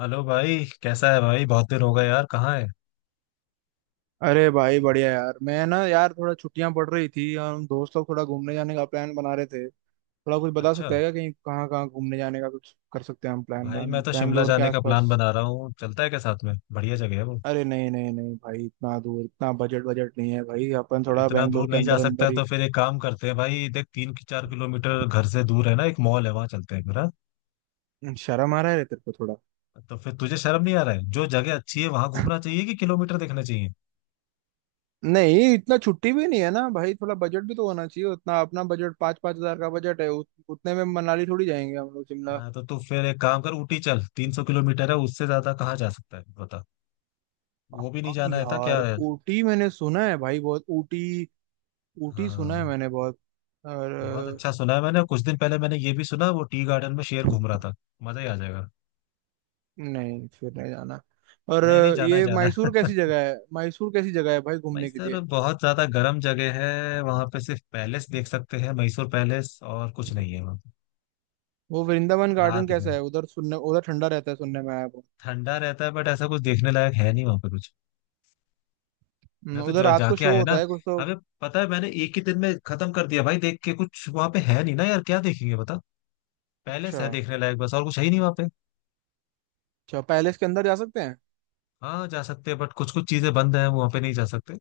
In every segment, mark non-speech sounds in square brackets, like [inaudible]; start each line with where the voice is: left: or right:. left: Hello भाई, कैसा है भाई? बहुत दिन हो गए यार, कहाँ है?
right: अरे भाई, बढ़िया यार। मैं ना यार थोड़ा छुट्टियां पड़ रही थी और हम दोस्त लोग थोड़ा घूमने जाने का प्लान बना रहे थे। थोड़ा कुछ बता
left: अच्छा।
right: सकते हैं क्या, कहीं कहाँ कहाँ घूमने जाने का कुछ कर सकते हैं हम? प्लान
left: भाई
right: प्लान
left: मैं तो शिमला
right: बैंगलोर के
left: जाने का प्लान
right: आसपास।
left: बना रहा हूँ, चलता है क्या साथ में? बढ़िया जगह है वो।
right: अरे नहीं नहीं नहीं भाई, इतना दूर, इतना बजट बजट नहीं है भाई, अपन
left: तो
right: थोड़ा
left: इतना
right: बैंगलोर
left: दूर
right: के
left: नहीं जा
right: अंदर
left: सकता
right: अंदर
left: है
right: ही।
left: तो फिर एक काम करते हैं भाई। देख 3 4 किलोमीटर घर से दूर है ना एक मॉल है, वहाँ चलते हैं फिर, हाँ?
right: शर्म आ रहा है तेरे को थोड़ा?
left: तो फिर तुझे शर्म नहीं आ रहा है? जो जगह अच्छी है वहां घूमना चाहिए कि किलोमीटर देखना चाहिए।
right: नहीं, इतना छुट्टी भी नहीं है ना भाई, थोड़ा बजट भी तो होना चाहिए उतना। अपना बजट 5-5 हज़ार का बजट है, उतने में मनाली थोड़ी जाएंगे हम लोग, शिमला।
left: हाँ तो तू फिर एक काम कर, ऊटी चल। 300 किलोमीटर है, उससे ज्यादा कहाँ जा सकता है बता। वो भी नहीं
right: हाँ
left: जाना है था क्या
right: यार,
left: है।
right: ऊटी मैंने सुना है भाई, बहुत। ऊटी ऊटी सुना है
left: हाँ
right: मैंने बहुत। और
left: बहुत
right: अ,
left: अच्छा सुना है मैंने। कुछ दिन पहले मैंने ये भी सुना वो टी गार्डन में शेर घूम रहा था। मजा ही आ जाएगा।
right: नहीं, फिर नहीं जाना। और
left: नहीं नहीं
right: अ,
left: जाना है
right: ये
left: जाना
right: मैसूर
left: है।
right: कैसी जगह है? मैसूर कैसी जगह है भाई
left: [laughs]
right: घूमने के
left: मैसूर
right: लिए?
left: बहुत ज्यादा गर्म जगह है, वहां पे सिर्फ पैलेस देख सकते हैं, मैसूर पैलेस। और कुछ नहीं है वहां पे।
right: वो वृंदावन गार्डन
left: रात में
right: कैसा है उधर, सुनने उधर ठंडा रहता है, सुनने में आया वो।
left: ठंडा रहता है बट ऐसा कुछ देखने लायक है नहीं वहां पे कुछ। मैं तो
right: उधर
left: जो
right: रात को
left: जाके
right: शो
left: आया
right: होता
left: ना,
right: है कुछ तो?
left: हमें पता है, मैंने एक ही दिन में खत्म कर दिया भाई देख के। कुछ वहां पे है नहीं ना यार, क्या देखेंगे बता।
right: अच्छा।
left: पैलेस है देखने लायक बस, और कुछ है ही नहीं वहां पे।
right: अच्छा, पैलेस के अंदर जा सकते हैं?
left: हाँ जा सकते हैं बट कुछ कुछ चीजें बंद हैं वहां पे, नहीं जा सकते।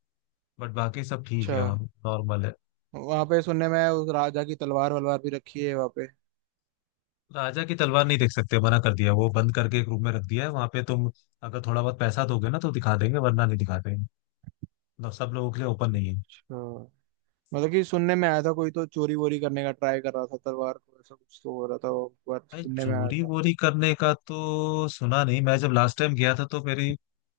left: बट बाकी सब ठीक
right: अच्छा।
left: है वहाँ पे, नॉर्मल है।
right: वहाँ पे सुनने में आया उस राजा की तलवार वलवार भी रखी है वहाँ पे।
left: राजा की तलवार नहीं देख सकते, मना कर दिया। वो बंद करके एक रूम में रख दिया है वहां पे। तुम अगर थोड़ा बहुत पैसा दोगे ना तो दिखा देंगे वरना नहीं दिखाते हैं। मतलब सब लोगों के लिए ओपन नहीं है।
right: अच्छा। मतलब कि सुनने में आया था, कोई तो चोरी वोरी करने का ट्राई कर रहा था तलवार को, ऐसा कुछ तो हो रहा था, वो एक बार
left: भाई
right: सुनने में आया
left: चोरी
right: था।
left: वोरी करने का तो सुना नहीं। मैं जब लास्ट टाइम गया था तो मेरी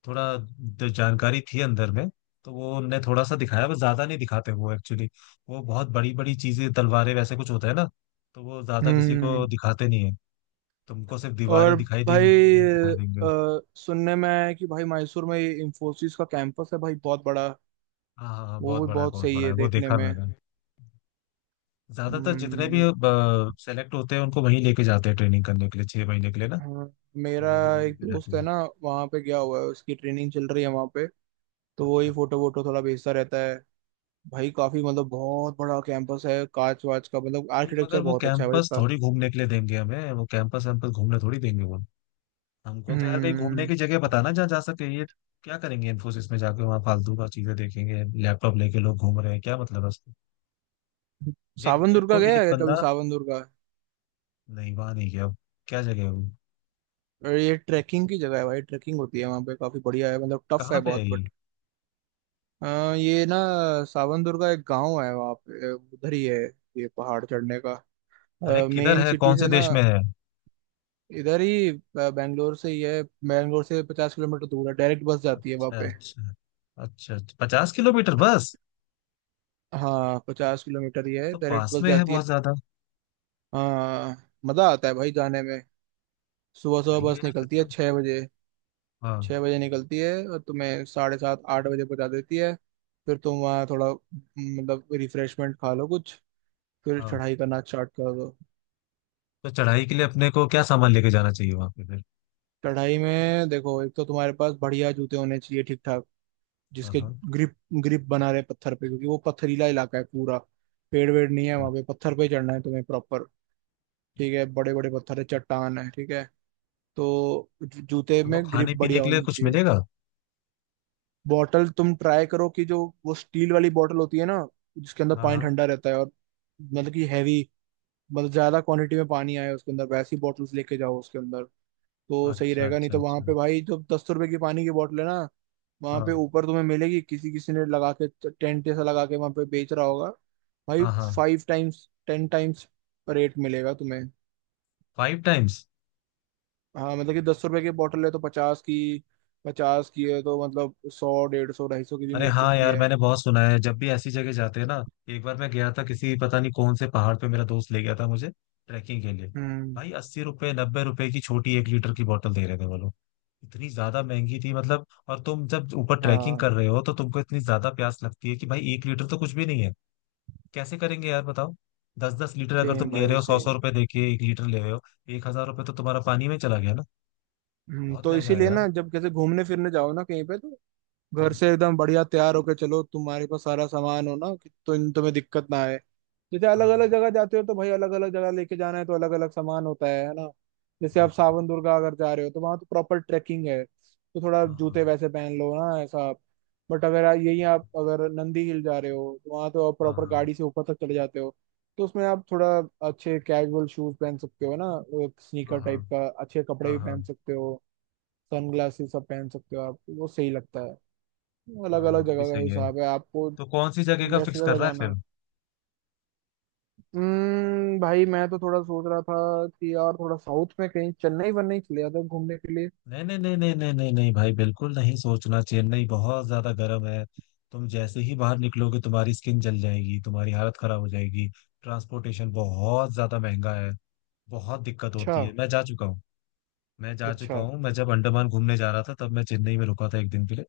left: थोड़ा जानकारी थी अंदर में, तो वो उनने थोड़ा सा दिखाया बस। ज्यादा नहीं दिखाते वो एक्चुअली। वो बहुत बड़ी बड़ी चीजें, तलवारें वैसे कुछ होता है ना, तो वो ज्यादा किसी को
right: हम्म।
left: दिखाते नहीं है। तुमको सिर्फ
right: और
left: दीवारें दिखाई देंगी,
right: भाई,
left: दिखाई देंगे।
right: सुनने में आया है कि भाई मैसूर में ये इंफोसिस का कैंपस है भाई, बहुत बड़ा।
left: हाँ हाँ हाँ
right: वो
left: बहुत
right: भी
left: बड़ा है,
right: बहुत
left: बहुत
right: सही
left: बड़ा
right: है
left: है, वो
right: देखने
left: देखा
right: में।
left: मैंने। ज्यादातर जितने भी
right: हम्म।
left: सेलेक्ट होते हैं उनको वहीं लेके जाते हैं ट्रेनिंग करने के लिए, 6 महीने के लिए ना।
right: हाँ,
left: तो
right: मेरा
left: वो लोग वहीं
right: एक
left: पे रहते
right: दोस्त है
left: हैं।
right: ना, वहाँ पे गया हुआ है, उसकी ट्रेनिंग चल रही है वहाँ पे। तो वो ही
left: अच्छा।
right: फोटो वोटो थोड़ा भेजता रहता है। भाई काफी, मतलब बहुत बड़ा कैंपस है, कांच वाच का मतलब
left: भाई
right: आर्किटेक्चर
left: मगर वो
right: बहुत अच्छा है भाई
left: कैंपस
right: इसका।
left: थोड़ी घूमने के लिए देंगे हमें, वो कैंपस वैम्पस घूमने थोड़ी देंगे वो। हमको तो यार कहीं घूमने
right: हम्म।
left: की जगह बताना जहाँ जा सके ये। क्या करेंगे इन्फोसिस में जाके, वहाँ फालतू का चीजें देखेंगे? लैपटॉप लेके लोग घूम रहे हैं, क्या मतलब है उसका? देख
right: सावन
left: मेरे
right: दुर्गा
left: को
right: गया
left: एक
right: है कभी?
left: बंदा।
right: सावन दुर्गा।
left: नहीं वहां नहीं गया, क्या जगह है वो?
right: और ये ट्रैकिंग की जगह है भाई, ट्रैकिंग होती है वहाँ पे, काफी बढ़िया है, मतलब टफ है
left: कहाँ पे है
right: बहुत।
left: ये?
right: अ, ये ना, सावन दुर्गा एक गांव है वहाँ पे, उधर ही है। ये पहाड़ चढ़ने का।
left: अरे किधर
right: मेन
left: है,
right: सिटी
left: कौन से
right: से ना,
left: देश में है?
right: इधर ही, बैंगलोर से ही है, बैंगलोर से 50 किलोमीटर दूर है, डायरेक्ट बस जाती है वहाँ
left: अच्छा
right: पे।
left: अच्छा। अच्छा अच्छा। 50 किलोमीटर
right: अच्छा,
left: बस?
right: हाँ 50 किलोमीटर ही है,
left: तो
right: डायरेक्ट
left: पास
right: बस
left: में है
right: जाती है।
left: बहुत ज्यादा।
right: हाँ, मजा आता है भाई जाने में। सुबह सुबह
left: सही है
right: बस
left: यार फिर
right: निकलती है
left: तो।
right: 6 बजे।
left: हाँ
right: 6 बजे निकलती है और तुम्हें साढ़े 7, 8 बजे पहुँचा देती है। फिर तुम वहाँ थोड़ा मतलब रिफ्रेशमेंट खा लो कुछ, फिर
left: हाँ।
right: चढ़ाई करना स्टार्ट कर दो।
left: तो चढ़ाई के लिए अपने को क्या सामान लेके जाना चाहिए वहां पे फिर?
right: कढ़ाई में देखो, एक तो तुम्हारे पास बढ़िया जूते होने चाहिए ठीक ठाक,
left: हाँ
right: जिसके
left: हाँ।
right: ग्रिप ग्रिप बना रहे पत्थर पे, क्योंकि वो पथरीला इलाका है पूरा। पेड़ वेड़ नहीं है
left: चल।
right: वहां पे, पत्थर पे चढ़ना है तुम्हें प्रॉपर। ठीक है, बड़े बड़े पत्थर है, चट्टान है, ठीक है। तो जूते
left: अब वो
right: में ग्रिप
left: खाने पीने
right: बढ़िया
left: के लिए
right: होनी
left: कुछ
right: चाहिए।
left: मिलेगा?
right: बॉटल तुम ट्राई करो कि जो वो स्टील वाली बॉटल होती है ना, जिसके अंदर पानी
left: हाँ
right: ठंडा रहता है, और मतलब कि हैवी, मतलब ज्यादा क्वांटिटी में पानी आए उसके अंदर, वैसी बॉटल्स लेके जाओ उसके अंदर तो
left: हाँ,
right: सही
left: अच्छा
right: रहेगा। नहीं
left: अच्छा
right: तो वहां
left: अच्छा।
right: पे भाई जो 10 रुपए की पानी की बोतल है ना, वहां पे
left: हाँ
right: ऊपर तुम्हें मिलेगी, किसी किसी ने लगा के टेंट ऐसा लगा के वहां पे बेच रहा होगा भाई।
left: हाँ हाँ।
right: 5 टाइम्स 10 टाइम्स रेट मिलेगा तुम्हें।
left: 5 times?
right: हाँ, मतलब कि 10 रुपए की बोतल है तो 50 की, 50 की है तो मतलब 100, 150, 250 की भी
left: अरे
right: मिल
left: हाँ
right: सकती
left: यार,
right: है।
left: मैंने बहुत सुना है जब भी ऐसी जगह जाते हैं ना। एक बार मैं गया था किसी पता नहीं कौन से पहाड़ पे, मेरा दोस्त ले गया था मुझे ट्रैकिंग के लिए।
right: हम्म।
left: भाई 80 रुपए 90 रुपए की छोटी 1 लीटर की बोतल दे रहे थे वो लोग। इतनी ज्यादा महंगी थी मतलब। और तुम जब ऊपर ट्रैकिंग
right: हाँ,
left: कर रहे हो तो तुमको इतनी ज्यादा प्यास लगती है कि भाई 1 लीटर तो कुछ भी नहीं है। कैसे करेंगे यार बताओ। दस दस लीटर अगर
right: सेम
left: तुम ले रहे
right: भाई
left: हो, सौ सौ
right: सेम।
left: रुपए दे के 1 लीटर ले रहे हो, 1,000 रुपए तो तुम्हारा पानी में चला गया ना।
right: हम्म,
left: बहुत
right: तो
left: महंगा है
right: इसीलिए
left: यार।
right: ना जब कैसे घूमने फिरने जाओ ना कहीं पे, तो घर
left: हाँ
right: से एकदम बढ़िया तैयार होके चलो, तुम्हारे पास सारा सामान हो ना कि, तो तुम्हें दिक्कत ना आए। जैसे अलग
left: हाँ,
right: अलग जगह जाते हो तो भाई, अलग अलग जगह लेके जाना है तो अलग अलग सामान होता है ना? जैसे
left: वही
right: आप
left: तो।
right: सावन दुर्गा अगर जा रहे हो तो वहां तो प्रॉपर ट्रैकिंग है, तो थोड़ा
left: हाँ हाँ
right: जूते वैसे पहन लो ना ऐसा। बट अगर यही आप अगर नंदी हिल जा रहे हो तो वहां तो आप
left: हाँ।
right: प्रॉपर
left: हाँ
right: गाड़ी से ऊपर तक चले जाते हो, तो उसमें आप थोड़ा अच्छे कैजुअल शूज पहन सकते हो ना,
left: हाँ
right: स्नीकर
left: हाँ।
right: टाइप का, अच्छे कपड़े
left: हाँ
right: भी
left: हाँ
right: पहन सकते हो, सनग्लासेस सब पहन सकते हो आप, वो सही लगता है। अलग
left: हाँ।
right: अलग
left: वो भी
right: जगह का
left: सही है।
right: हिसाब है आपको,
left: तो कौन सी जगह का
right: जैसे
left: फिक्स कर
right: जगह
left: रहा है
right: जाना है।
left: फिर?
right: हम्म, भाई मैं तो थोड़ा सोच रहा था कि यार थोड़ा साउथ में कहीं चेन्नई वन्नई चले जाता घूमने के लिए।
left: नहीं नहीं नहीं नहीं नहीं नहीं नहीं भाई, बिल्कुल नहीं सोचना। चेन्नई बहुत ज्यादा गर्म है, तुम जैसे ही बाहर निकलोगे तुम्हारी स्किन जल जाएगी, तुम्हारी हालत खराब हो जाएगी। ट्रांसपोर्टेशन बहुत ज्यादा महंगा है। बहुत दिक्कत
right: अच्छा,
left: होती है, मैं जा चुका हूँ। मैं जा
right: अच्छा।
left: चुका हूँ, मैं जब अंडमान घूमने जा रहा था तब मैं चेन्नई में रुका था एक दिन के लिए।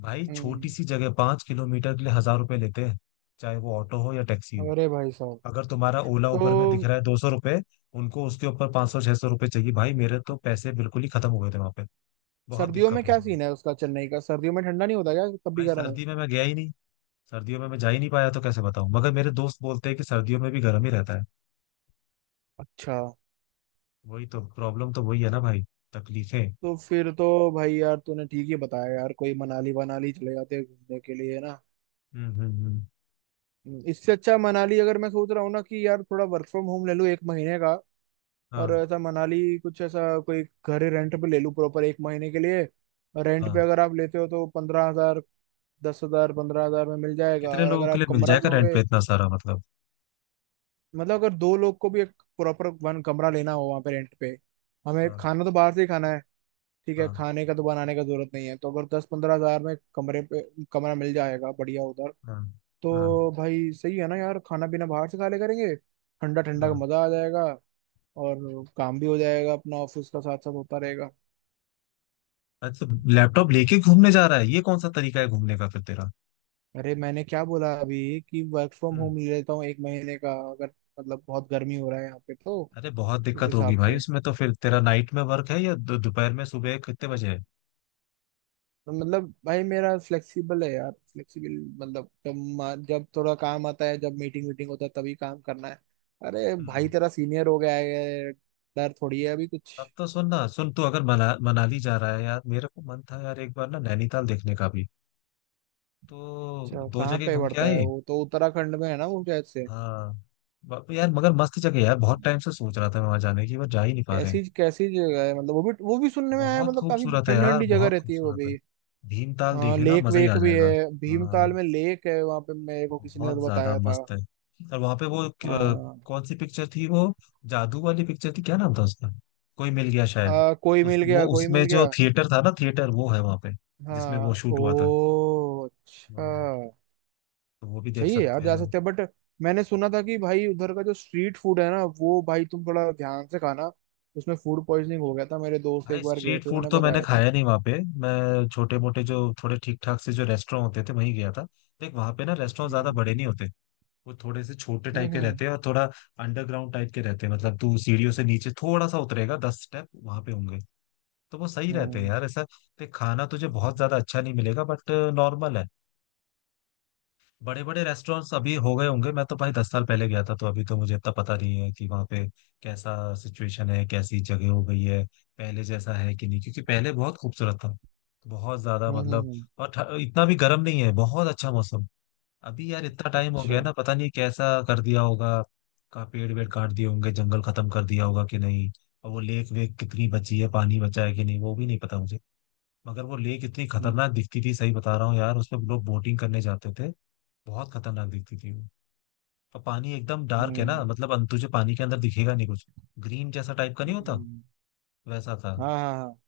left: भाई छोटी
right: हम्म।
left: सी जगह, 5 किलोमीटर के लिए हजार रुपए लेते हैं, चाहे वो ऑटो हो या टैक्सी हो।
right: अरे भाई साहब!
left: अगर तुम्हारा ओला उबर में दिख
right: तो
left: रहा है 200 रुपये, उनको उसके ऊपर 500 600 रुपये चाहिए। भाई मेरे तो पैसे बिल्कुल ही खत्म हो गए थे वहां पे, बहुत
right: सर्दियों में
left: दिक्कत हुई
right: क्या
left: थी।
right: सीन है उसका, चेन्नई का सर्दियों में ठंडा नहीं होता क्या, कभी
left: भाई
right: गर्म है?
left: सर्दी में मैं गया ही नहीं, सर्दियों में मैं जा ही नहीं पाया, तो कैसे बताऊं? मगर मेरे दोस्त बोलते हैं कि सर्दियों में भी गर्म ही रहता है।
right: अच्छा।
left: वही तो प्रॉब्लम, तो वही है ना भाई। तकलीफें।
right: तो फिर तो भाई, यार तूने ठीक ही बताया यार, कोई मनाली वनाली चले जाते हैं घूमने के लिए ना।
left: हम्म।
right: इससे अच्छा मनाली। अगर मैं सोच रहा हूँ ना कि यार थोड़ा वर्क फ्रॉम होम ले लूँ एक महीने का, और
left: हाँ
right: ऐसा मनाली कुछ ऐसा, कोई घर रेंट पे ले लूँ प्रॉपर एक महीने के लिए। और रेंट
left: हाँ।
right: पे अगर आप लेते हो तो 15,000, 10,000 15,000 में मिल जाएगा।
left: कितने
right: और
left: लोगों
right: अगर
left: के
right: आप
left: लिए मिल
right: कमरा
left: जाएगा रेंट
right: लोगे,
left: पे इतना सारा, मतलब?
right: मतलब अगर दो लोग को भी एक प्रॉपर वन कमरा लेना हो वहाँ पे रेंट पे, हमें
left: हाँ
right: खाना तो बाहर से ही खाना है, ठीक है,
left: हाँ
right: खाने का तो बनाने का जरूरत नहीं है, तो अगर 10-15 हज़ार में कमरे पे कमरा मिल जाएगा बढ़िया उधर,
left: हाँ हाँ
right: तो भाई सही है ना यार, खाना पीना बाहर से खा ले करेंगे, ठंडा ठंडा का
left: हाँ।
right: मजा आ जाएगा। और काम भी हो जाएगा अपना, ऑफिस का साथ साथ होता रहेगा।
left: अच्छा। लैपटॉप लेके घूमने जा रहा है, ये कौन सा तरीका है घूमने का फिर तेरा?
right: अरे मैंने क्या बोला अभी कि वर्क फ्रॉम
left: हम्म।
right: होम ले लेता हूँ एक महीने का, अगर मतलब बहुत गर्मी हो रहा है यहाँ पे तो
left: अरे बहुत
right: उस
left: दिक्कत होगी
right: हिसाब
left: भाई
right: से।
left: उसमें तो। फिर तेरा नाइट में वर्क है या दोपहर में, सुबह कितने बजे है?
right: तो मतलब भाई मेरा फ्लेक्सिबल है यार, फ्लेक्सिबल, मतलब जब जब थोड़ा काम आता है, जब मीटिंग वीटिंग होता है तभी काम करना है। अरे
left: हम्म,
right: भाई तेरा सीनियर हो गया है, डर थोड़ी है अभी कुछ।
left: तब तो सुन ना, सुन तू अगर मनाली जा रहा है यार, मेरे को मन था यार एक बार ना नैनीताल देखने का भी, तो
right: अच्छा,
left: दो
right: कहाँ
left: जगह
right: पे
left: घूम के
right: पड़ता है
left: आए।
right: वो, तो उत्तराखंड में है ना वो शायद से?
left: हाँ। यार मगर मस्त जगह है यार, बहुत टाइम से सोच रहा था मैं वहां जाने की बट जा ही नहीं पा रहे हैं।
right: कैसी कैसी जगह है, मतलब वो भी सुनने में आया है,
left: बहुत
right: मतलब काफी
left: खूबसूरत है
right: ठंडी
left: यार,
right: ठंडी जगह
left: बहुत
right: रहती है वो
left: खूबसूरत है।
right: भी।
left: भीमताल
right: हाँ,
left: देखे ना
right: लेक
left: मजा ही आ
right: वेक भी
left: जाएगा।
right: है, भीमताल
left: हाँ,
right: में लेक है वहां पे, मेरे को किसी ने
left: बहुत
right: तो
left: ज्यादा
right: बताया था।
left: मस्त है। और वहां पे वो
right: हाँ।
left: कौन सी पिक्चर थी वो, जादू वाली पिक्चर थी, क्या नाम था उसका? कोई मिल गया शायद।
right: कोई
left: उस
right: मिल
left: वो
right: गया, कोई
left: उसमें
right: मिल
left: जो
right: गया।
left: थिएटर था ना, थिएटर वो है वहां पे जिसमें वो
right: हाँ
left: शूट हुआ था।
right: ओ अच्छा।
left: हाँ, तो वो भी देख
right: सही है यार,
left: सकते
right: जा
left: हैं।
right: सकते हैं, बट मैंने सुना था कि भाई उधर का जो स्ट्रीट फूड है ना, वो भाई तुम थोड़ा ध्यान से खाना, उसमें फूड पॉइजनिंग हो गया था, मेरे दोस्त
left: भाई
right: एक बार गए
left: स्ट्रीट
right: थे
left: फूड
right: उन्होंने
left: तो मैंने
right: बताया था।
left: खाया नहीं वहां पे। मैं छोटे मोटे जो थोड़े ठीक ठाक से जो रेस्टोरेंट होते थे वहीं गया था। देख वहां पे ना रेस्टोरेंट ज्यादा
right: हम्म।
left: बड़े नहीं होते। वो थोड़े से छोटे
right: हम्म।
left: टाइप के
right: हम्म।
left: रहते हैं और थोड़ा अंडरग्राउंड टाइप के रहते हैं। मतलब तू सीढ़ियों से नीचे थोड़ा सा उतरेगा, 10 स्टेप वहां पे होंगे, तो वो सही रहते हैं
right: हम्म।
left: यार ऐसा। ते खाना तुझे बहुत ज्यादा अच्छा नहीं मिलेगा बट नॉर्मल है। बड़े बड़े रेस्टोरेंट्स अभी हो गए होंगे, मैं तो भाई 10 साल पहले गया था, तो अभी तो मुझे इतना पता नहीं है कि वहाँ पे कैसा सिचुएशन है, कैसी जगह हो गई है, पहले जैसा है कि नहीं, क्योंकि पहले बहुत खूबसूरत था, बहुत ज्यादा
right: हम्म।
left: मतलब,
right: हम्म।
left: और इतना भी गर्म नहीं है, बहुत अच्छा मौसम। अभी यार इतना टाइम हो
right: अच्छा।
left: गया ना, पता नहीं कैसा कर दिया होगा, का पेड़ वेड़ काट दिए होंगे, जंगल खत्म कर दिया होगा कि नहीं, और वो लेक वेक कितनी बची है, पानी बचा है कि नहीं वो भी नहीं पता मुझे। मगर वो लेक इतनी
right: हम्म।
left: खतरनाक दिखती थी, सही बता रहा हूँ यार, उसमें लोग बोटिंग करने जाते थे। बहुत खतरनाक दिखती थी वो। और पानी एकदम डार्क है ना,
right: हम्म।
left: मतलब तुझे पानी के अंदर दिखेगा नहीं कुछ, ग्रीन जैसा टाइप का नहीं होता,
right: हम्म।
left: वैसा था।
right: हाँ हाँ हाँ।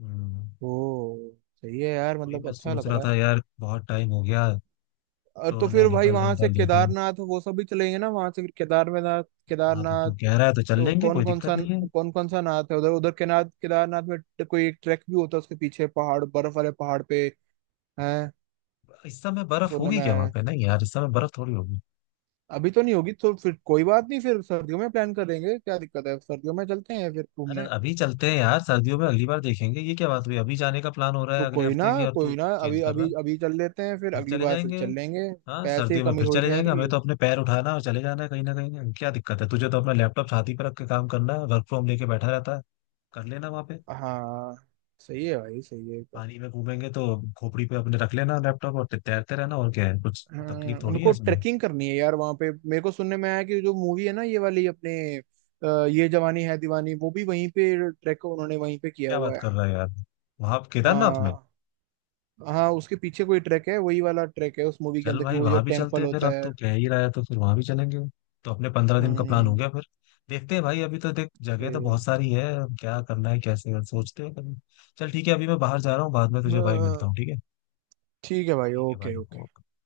left: हम्म,
right: ओ सही है यार,
left: वही
right: मतलब
left: मैं
right: अच्छा
left: सोच
right: लग
left: रहा
right: रहा
left: था
right: है।
left: यार, बहुत टाइम हो गया।
right: और
left: तो
right: तो फिर भाई
left: नैनीताल
right: वहां से
left: वैनीताल देखे।
right: केदारनाथ वो सब भी चलेंगे ना, वहां से फिर केदारनाथ।
left: हाँ तो
right: केदारनाथ।
left: तू कह रहा है तो चल
right: तो
left: लेंगे,
right: कौन
left: कोई
right: कौन
left: दिक्कत
right: सा
left: नहीं है।
right: कौन कौन सा नाथ है उधर उधर केनाथ केदारनाथ में कोई एक ट्रैक भी होता है उसके पीछे पहाड़, बर्फ वाले पहाड़ पे है।
left: इस समय बर्फ
right: सुनने
left: होगी
right: में
left: क्या
right: आया
left: वहां
right: है।
left: पे? नहीं यार इस समय बर्फ थोड़ी होगी।
right: अभी तो नहीं होगी, तो फिर कोई बात नहीं, फिर सर्दियों में प्लान करेंगे, क्या दिक्कत है, सर्दियों में चलते हैं फिर
left: अरे
right: घूमने।
left: अभी चलते हैं यार, सर्दियों में अगली बार देखेंगे, ये क्या बात हुई? अभी जाने का प्लान हो रहा है
right: तो
left: अगले
right: कोई ना,
left: हफ्ते की और
right: कोई
left: तू
right: ना,
left: चेंज
right: अभी
left: कर रहा
right: अभी
left: है।
right: अभी चल लेते हैं, फिर
left: फिर
right: अगली
left: चले
right: बार फिर
left: जाएंगे।
right: चल लेंगे।
left: हाँ
right: पैसे की
left: सर्दियों में
right: कमी
left: फिर
right: थोड़ी
left: चले
right: ठहर
left: जाएंगे।
right: रही
left: हमें
right: है।
left: तो अपने पैर उठाना है और चले जाना है कहीं ना कहीं, क्या दिक्कत है? तुझे तो अपना लैपटॉप छाती पर रख के काम करना है, वर्क फ्रॉम लेके बैठा रहता है। कर लेना वहां पे।
right: हाँ सही है भाई, सही है।
left: पानी में घूमेंगे तो खोपड़ी पे अपने रख लेना लैपटॉप और तैरते रहना, और क्या है? कुछ
right: हाँ,
left: तकलीफ
right: मेरे
left: थोड़ी है
right: को
left: इसमें।
right: ट्रेकिंग करनी है यार वहां पे, मेरे को सुनने में आया कि जो मूवी है ना ये वाली अपने, ये जवानी है दीवानी, वो भी वहीं पे ट्रैक उन्होंने वहीं पे किया
left: क्या बात
right: हुआ है।
left: कर रहा है यार, वहां केदारनाथ में?
right: हाँ, हाँ उसके पीछे कोई ट्रैक है, वही वाला ट्रैक है उस मूवी के
left: चल
right: अंदर की,
left: भाई
right: वो जो
left: वहां भी चलते
right: टेम्पल
left: हैं फिर,
right: होता
left: अब
right: है।
left: तो कह ही रहा है तो फिर वहां भी चलेंगे। तो अपने 15 दिन का प्लान हो
right: हम्म।
left: गया फिर। देखते हैं भाई, अभी तो देख जगह तो
right: सही है।
left: बहुत सारी है, अब क्या करना है कैसे सोचते हैं कभी। चल ठीक है, अभी मैं बाहर जा रहा हूँ, बाद में तुझे भाई मिलता
right: हाँ
left: हूँ, ठीक है?
right: ठीक है भाई,
left: ठीक है
right: ओके
left: भाई,
right: ओके।
left: ओके।